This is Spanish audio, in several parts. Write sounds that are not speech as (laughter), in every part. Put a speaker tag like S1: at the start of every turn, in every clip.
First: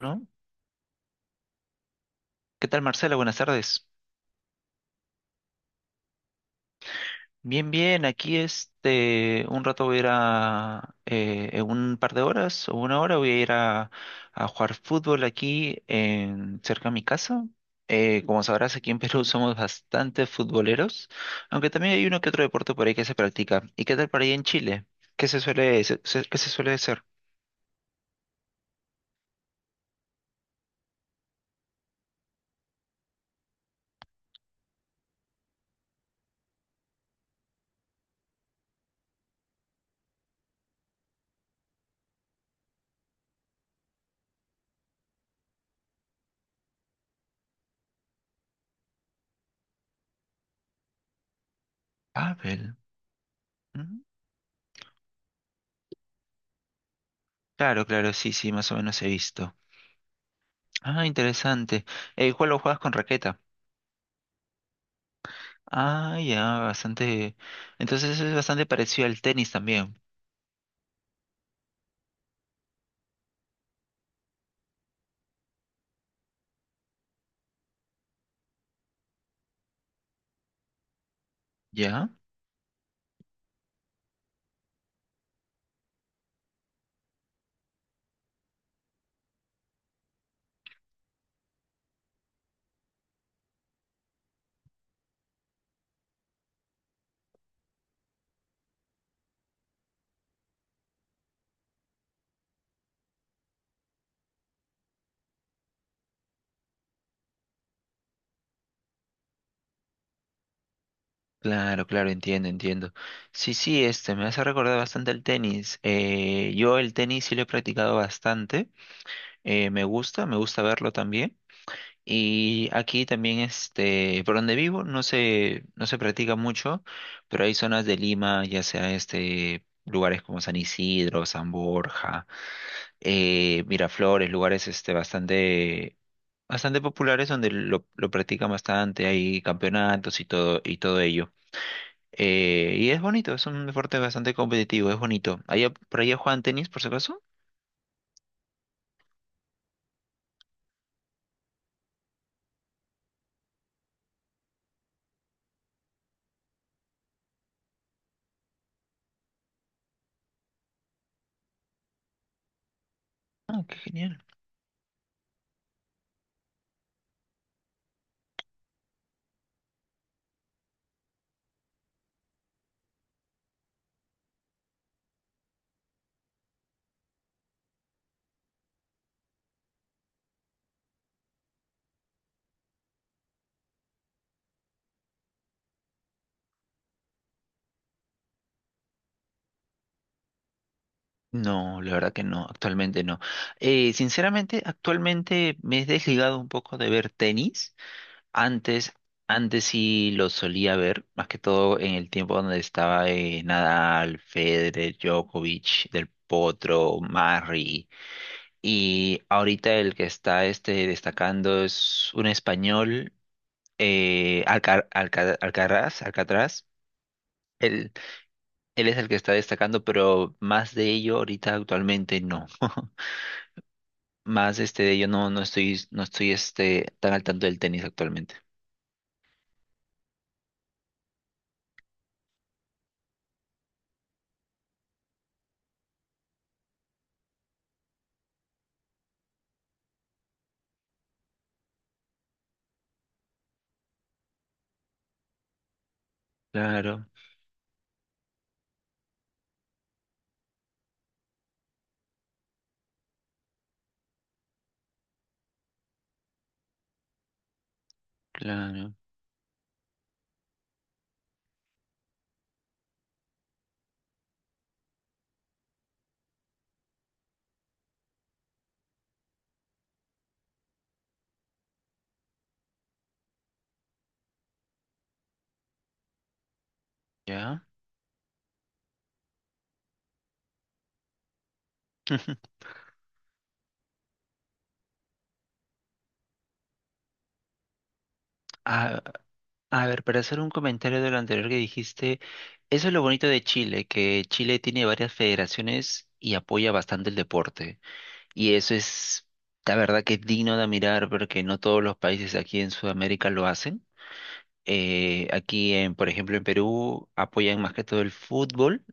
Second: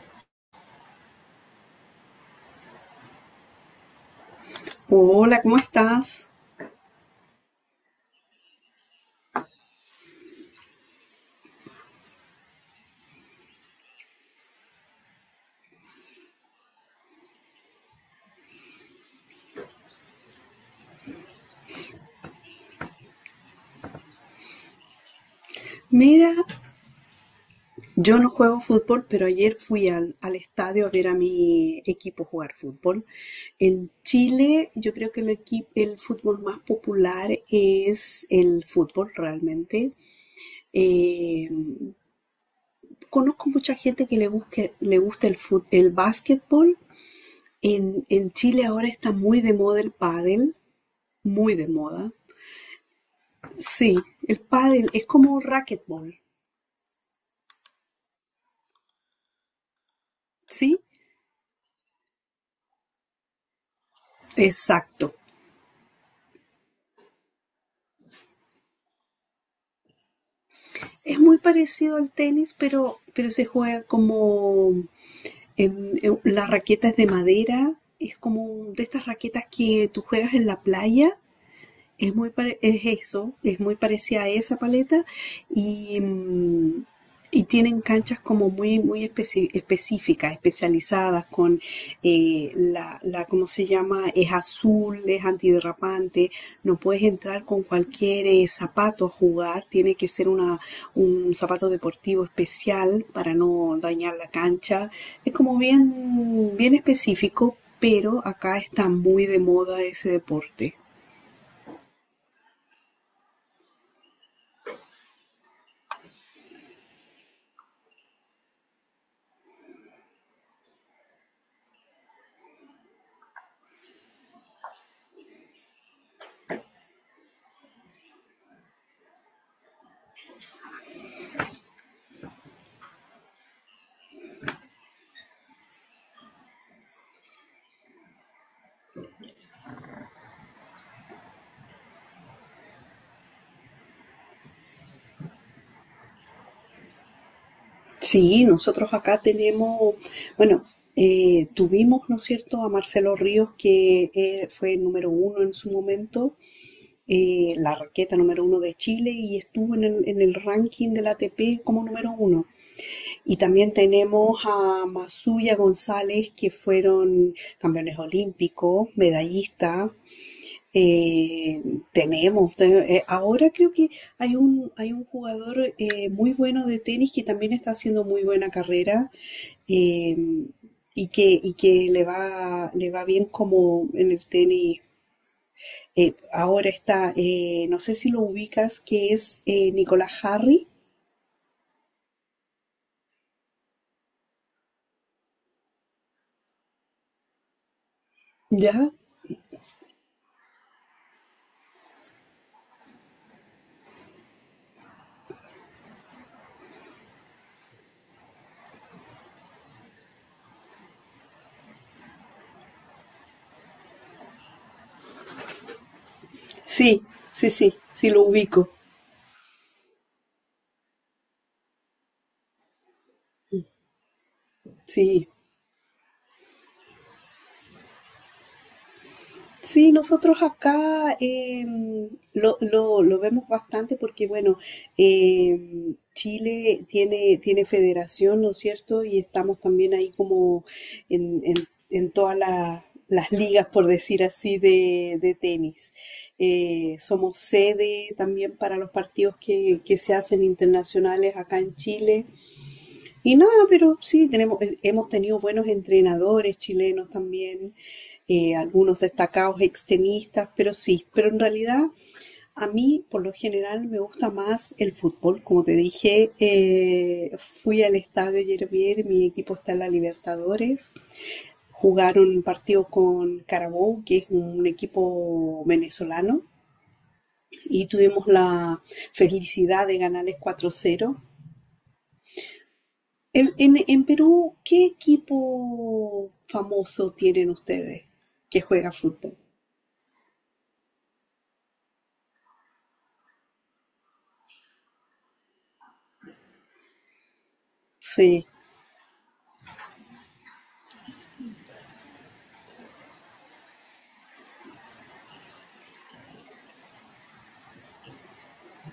S1: ¿No? ¿Qué tal, Marcela? Buenas tardes.
S2: Hola, ¿cómo estás?
S1: Bien, bien, aquí un rato voy a ir a, en un par de horas o una hora voy a ir a jugar fútbol aquí en, cerca de mi casa. Como sabrás, aquí en Perú (laughs) somos bastante futboleros, aunque también hay uno que otro deporte por ahí que se practica. ¿Y qué tal por ahí en Chile? ¿Qué se suele, se- se-
S2: Mira,
S1: qué se suele hacer?
S2: yo no juego fútbol, pero ayer fui al estadio a ver a mi equipo jugar fútbol. En Chile, yo creo que el fútbol más popular es el fútbol realmente. Eh, Conozco mucha gente que le gusta el básquetbol. En Chile ahora está muy de moda el pádel, muy de moda.
S1: Pavel.
S2: Sí,
S1: Mm.
S2: el pádel es como racquetball,
S1: Claro, claro, sí, sí, más o menos he visto.
S2: ¿sí?
S1: Ah, interesante. ¿Cuál lo juegas con raqueta?
S2: Exacto.
S1: Ah, ya, bastante. Entonces eso es bastante parecido al tenis también,
S2: Es muy parecido al tenis, pero se juega como la raqueta es de madera, es como de estas raquetas que tú juegas en la playa,
S1: ¿ya?
S2: es es eso, es muy parecida a esa paleta y, y tienen canchas como muy, específicas, especializadas con ¿cómo se llama? Es azul, es antiderrapante, no puedes entrar con cualquier zapato a jugar, tiene que ser una, un zapato deportivo especial para no dañar la cancha. Es como bien, bien específico, pero acá está muy de moda ese deporte.
S1: Claro, claro, entiendo, entiendo. Sí, sí, me hace recordar bastante el tenis. Yo el tenis sí lo he practicado bastante. Me gusta verlo también. Y aquí también, por donde vivo, no se practica mucho, pero hay zonas de Lima, ya sea lugares como San Isidro, San Borja, Miraflores, lugares bastante bastante populares donde lo practican bastante, hay campeonatos y todo ello. Y es bonito, es un deporte bastante competitivo, es bonito. ¿Allá, por allá juegan tenis, por si acaso?
S2: Sí, nosotros acá tenemos, bueno, tuvimos, ¿no es cierto?, a Marcelo Ríos, que fue el número uno en su momento, la raqueta número uno de Chile y estuvo en el ranking del ATP como número uno. Y
S1: Ah,
S2: también
S1: qué genial.
S2: tenemos a Masuya González, que fueron campeones olímpicos, medallistas, eh, ahora creo que hay un jugador muy bueno de tenis que también está haciendo muy buena carrera, eh, y que le va bien como en el tenis. No sé si lo ubicas, que es Nicolás Harry.
S1: No, la verdad que no, actualmente no. Sinceramente, actualmente me he desligado un poco de ver tenis.
S2: ¿Ya?
S1: Antes, antes sí lo solía ver, más que todo en el tiempo donde estaba Nadal, Federer, Djokovic, Del Potro, Murray. Y ahorita el que está destacando es un español, Alcaraz, Alcatraz.
S2: Sí, sí,
S1: Él,
S2: sí lo ubico.
S1: él es el que está destacando, pero más de ello ahorita actualmente no. (laughs) Más de ello
S2: Sí.
S1: no, no estoy tan al tanto del tenis actualmente.
S2: Sí, nosotros acá lo vemos bastante porque, bueno, Chile tiene federación, ¿no es cierto? Y estamos también ahí como en todas las ligas, por decir así, de tenis.
S1: Claro,
S2: Somos sede también para los partidos que se hacen internacionales acá en Chile. Y nada, pero sí, tenemos, hemos tenido buenos entrenadores chilenos también,
S1: claro,
S2: algunos destacados extremistas, pero sí, pero en realidad a mí por lo general me gusta más el fútbol. Como te dije, fui al estadio ayer bien, mi equipo está en la Libertadores, jugaron un partido con Carabobo que es un equipo venezolano,
S1: ya.
S2: y tuvimos la felicidad de ganarles cuatro cero.
S1: (laughs)
S2: En Perú, ¿qué equipo famoso tienen ustedes que juega
S1: A,
S2: fútbol?
S1: a ver, para hacer un comentario de lo anterior que dijiste, eso es lo bonito de Chile, que Chile tiene varias federaciones y apoya bastante el deporte.
S2: Sí,
S1: Y eso es, la verdad que es digno de mirar porque no todos los países aquí en Sudamérica lo hacen. Aquí, en, por ejemplo, en Perú apoyan más que todo el fútbol,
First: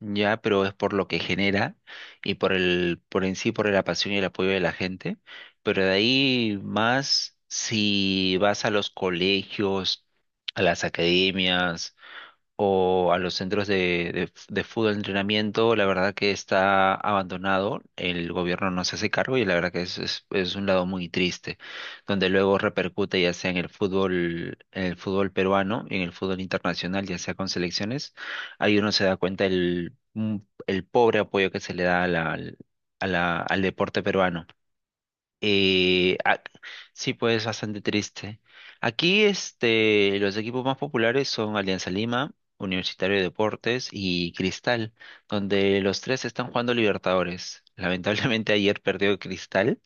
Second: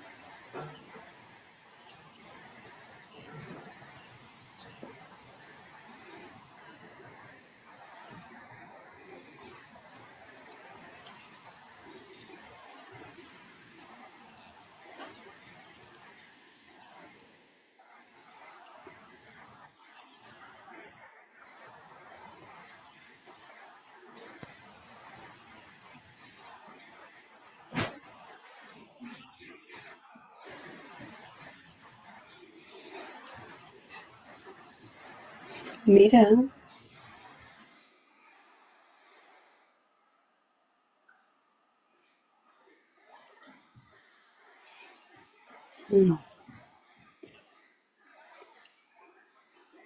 S1: ya, pero es por lo que genera y por en sí, por la pasión y el apoyo de la gente. Pero de ahí más, si vas a los colegios, a las academias o a los centros de fútbol de entrenamiento, la verdad que está abandonado, el gobierno no se hace cargo y la verdad que es un lado muy triste, donde luego repercute ya sea en el fútbol peruano y en el fútbol internacional, ya sea con selecciones, ahí uno se da cuenta el pobre apoyo que se le da al deporte peruano.
S2: mira.
S1: Ah, sí, pues bastante triste. Aquí los equipos más populares son Alianza Lima, Universitario de Deportes y Cristal, donde los
S2: Mm.
S1: tres están jugando Libertadores. (laughs) Lamentablemente ayer perdió Cristal,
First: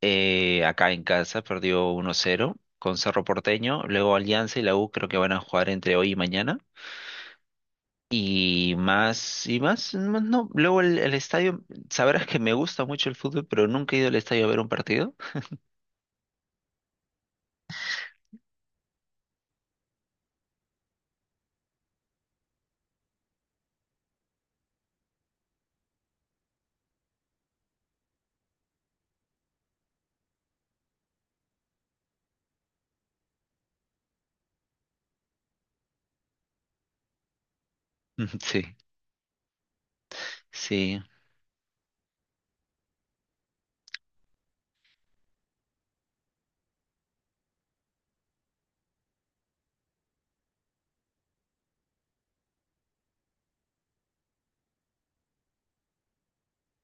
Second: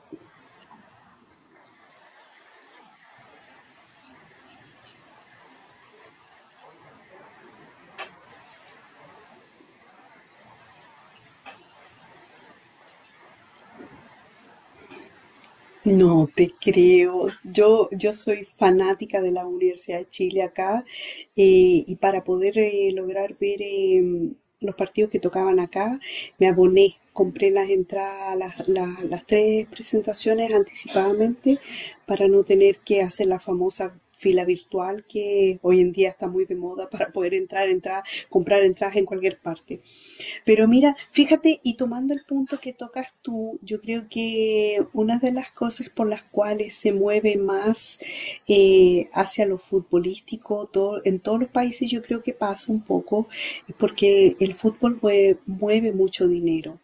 S1: acá en casa perdió 1-0 con Cerro Porteño, luego Alianza y la U creo que van a jugar entre hoy y mañana. Y más, no, no, luego el estadio, sabrás que me gusta mucho el fútbol, pero nunca he ido al estadio a ver un partido.
S2: No te creo. Yo soy fanática de la Universidad de Chile acá, y para poder lograr ver los partidos que tocaban acá, me aboné, compré las entradas, las tres presentaciones anticipadamente para no tener que hacer la famosa fila virtual que hoy en día está muy de moda para poder entrar,
S1: (laughs) Sí.
S2: comprar entradas en cualquier parte. Pero mira,
S1: Sí,
S2: fíjate, y tomando el punto que tocas tú, yo creo que una de las cosas por las cuales se mueve más hacia lo futbolístico, todo, en todos los países yo creo que pasa un poco, es porque el fútbol mueve mucho dinero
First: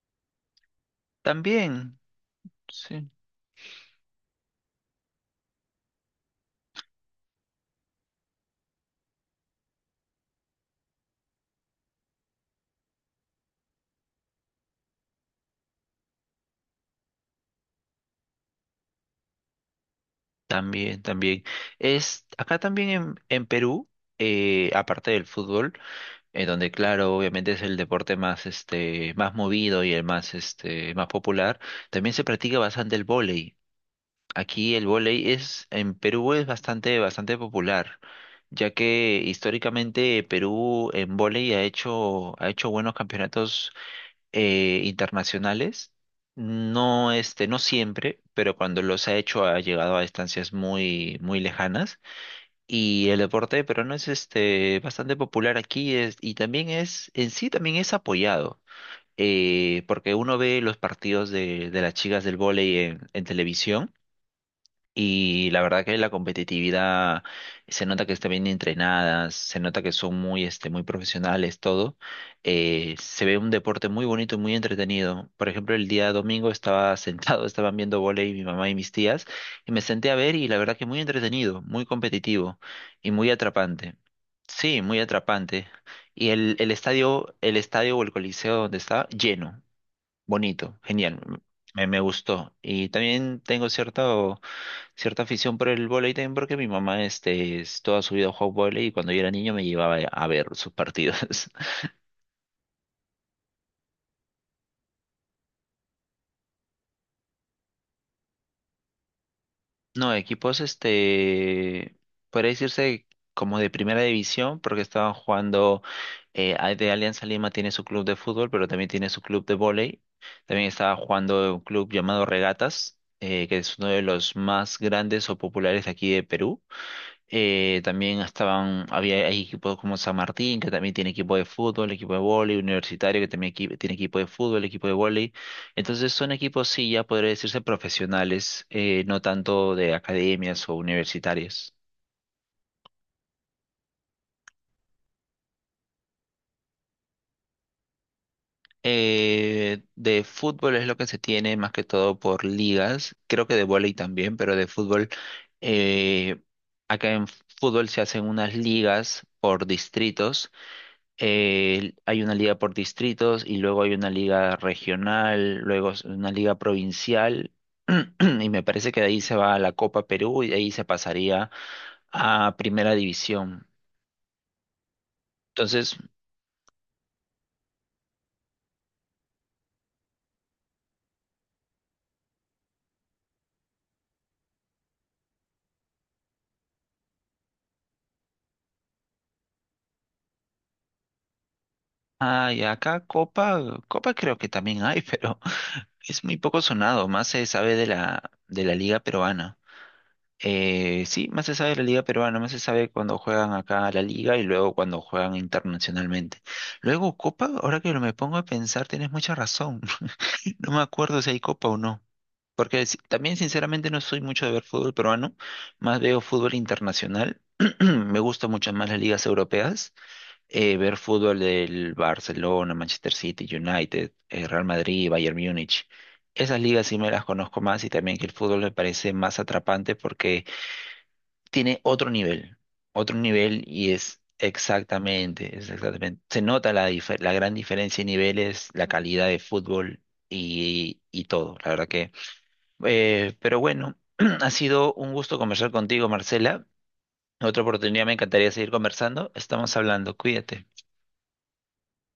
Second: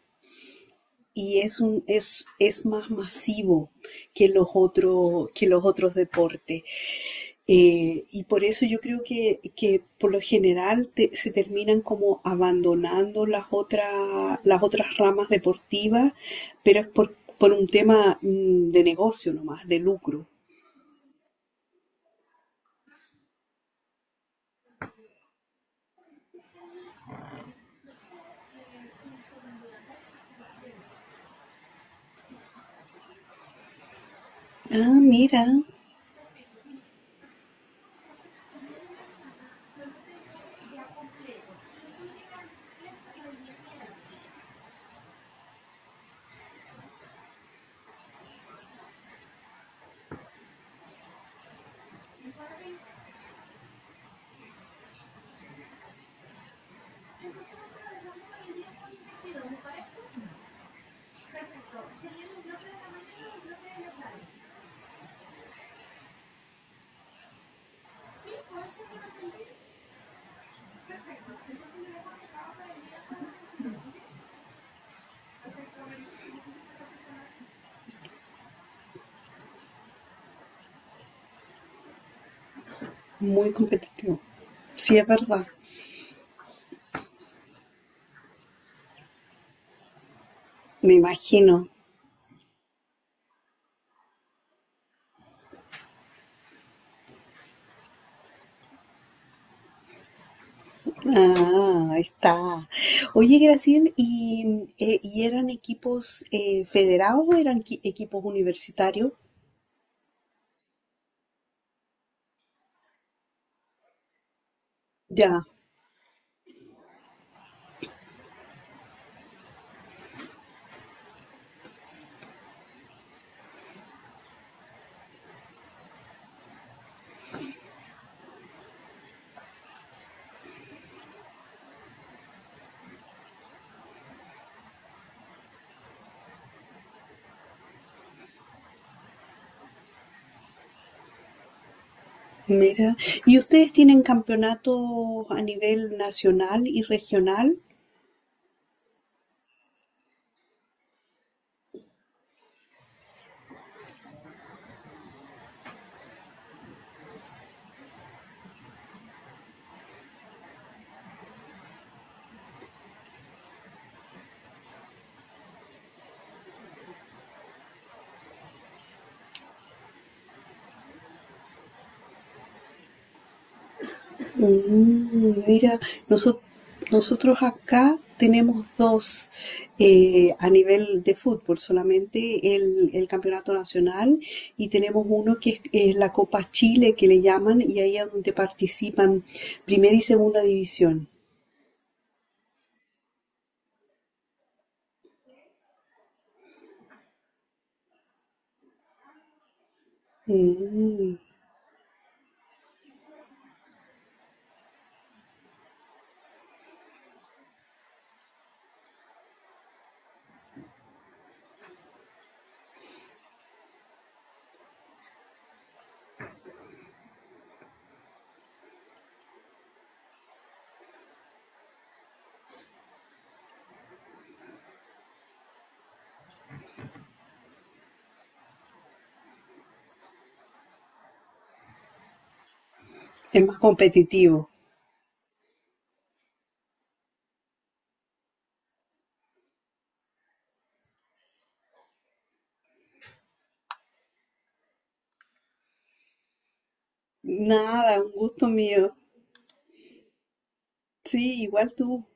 S2: y es un,
S1: también,
S2: es más
S1: sí,
S2: masivo que los otros deportes. Y por eso yo creo que por lo general se terminan como abandonando las otras ramas deportivas, pero es por un tema de negocio nomás, de lucro.
S1: también, también. Es acá también en Perú, aparte del fútbol, donde claro, obviamente es el deporte más más movido y el más más popular, también se practica bastante el vóley. Aquí el
S2: Ah,
S1: vóley
S2: mira,
S1: es, en Perú es bastante, bastante popular, ya que históricamente Perú en vóley ha hecho buenos campeonatos internacionales. No, no siempre, pero cuando los ha hecho ha llegado a distancias muy, muy lejanas. Y el deporte peruano es bastante popular aquí es, y también es, en sí también es apoyado, porque uno ve los partidos de las chicas del vóley en televisión y la verdad que la competitividad se nota que están bien entrenadas, se nota que son muy, muy profesionales, todo. Se ve un deporte muy bonito y muy entretenido. Por ejemplo, el día domingo estaba sentado, (laughs) estaban viendo vóley mi mamá y mis tías, y me senté a ver y la verdad que muy entretenido, muy competitivo y muy
S2: muy
S1: atrapante.
S2: competitivo.
S1: Sí,
S2: Sí,
S1: muy
S2: es verdad,
S1: atrapante. Y el estadio, el estadio o el coliseo donde estaba, lleno, bonito,
S2: me
S1: genial.
S2: imagino.
S1: Me gustó. Y también tengo cierto cierta afición por el vóley también porque mi mamá es toda su vida ha jugado vóley y cuando yo era niño me llevaba a ver sus partidos. (laughs)
S2: Ah, ahí está. Oye, Graciel, ¿y eran equipos federados o eran equipos universitarios?
S1: No, equipos, podría decirse como de primera división porque estaban
S2: Ya,
S1: jugando, de Alianza Lima tiene su club de fútbol, pero también tiene su club de vóley. También estaba jugando un club llamado Regatas, que es uno de los más grandes o populares de aquí de Perú. También estaban, había hay equipos como San Martín, que también tiene equipo de fútbol, equipo de vóley, Universitario, que también tiene equipo de fútbol, equipo de vóley. Entonces son equipos, sí, ya podría decirse profesionales, no tanto de academias o universitarios.
S2: mira, ¿y ustedes tienen campeonatos a nivel nacional y regional?
S1: De fútbol es lo que se tiene más que todo por ligas, creo que de vóley también, pero de fútbol, eh, acá en fútbol se hacen unas ligas por distritos, hay una liga por distritos y luego hay una liga regional, luego es una liga provincial. (clears throat) Y me parece que de ahí se va a la Copa Perú y de ahí se pasaría a Primera División.
S2: Mm, mira,
S1: Entonces,
S2: noso- nosotros acá tenemos dos, a nivel de fútbol, solamente el campeonato nacional, y tenemos uno que es la Copa Chile que le llaman y ahí es donde participan primera y segunda división.
S1: ay, acá Copa creo que también hay, (laughs) pero es muy poco sonado, más se sabe de la Liga Peruana.
S2: Mm,
S1: Sí, más se sabe de la liga peruana, más se sabe cuando juegan acá a la liga y luego cuando juegan internacionalmente. Luego Copa, ahora que me pongo a pensar, tienes mucha razón. (laughs) No me acuerdo si hay Copa o no. Porque también sinceramente no soy mucho de ver fútbol peruano, más veo fútbol internacional. (clears throat) Me gustan mucho más las ligas europeas. Ver fútbol del Barcelona, Manchester City, United, Real Madrid, Bayern Múnich. Esas ligas sí me las conozco más y también que el fútbol me parece más atrapante porque tiene otro
S2: es más
S1: nivel y es
S2: competitivo.
S1: exactamente, es exactamente, se nota la gran diferencia de niveles, la calidad de fútbol y todo, la verdad que. Pero bueno, (clears throat) ha sido un gusto conversar contigo, Marcela. En otra
S2: Nada,
S1: oportunidad
S2: un
S1: me
S2: gusto
S1: encantaría seguir
S2: mío.
S1: conversando. Estamos hablando, cuídate.
S2: Sí, igual tú.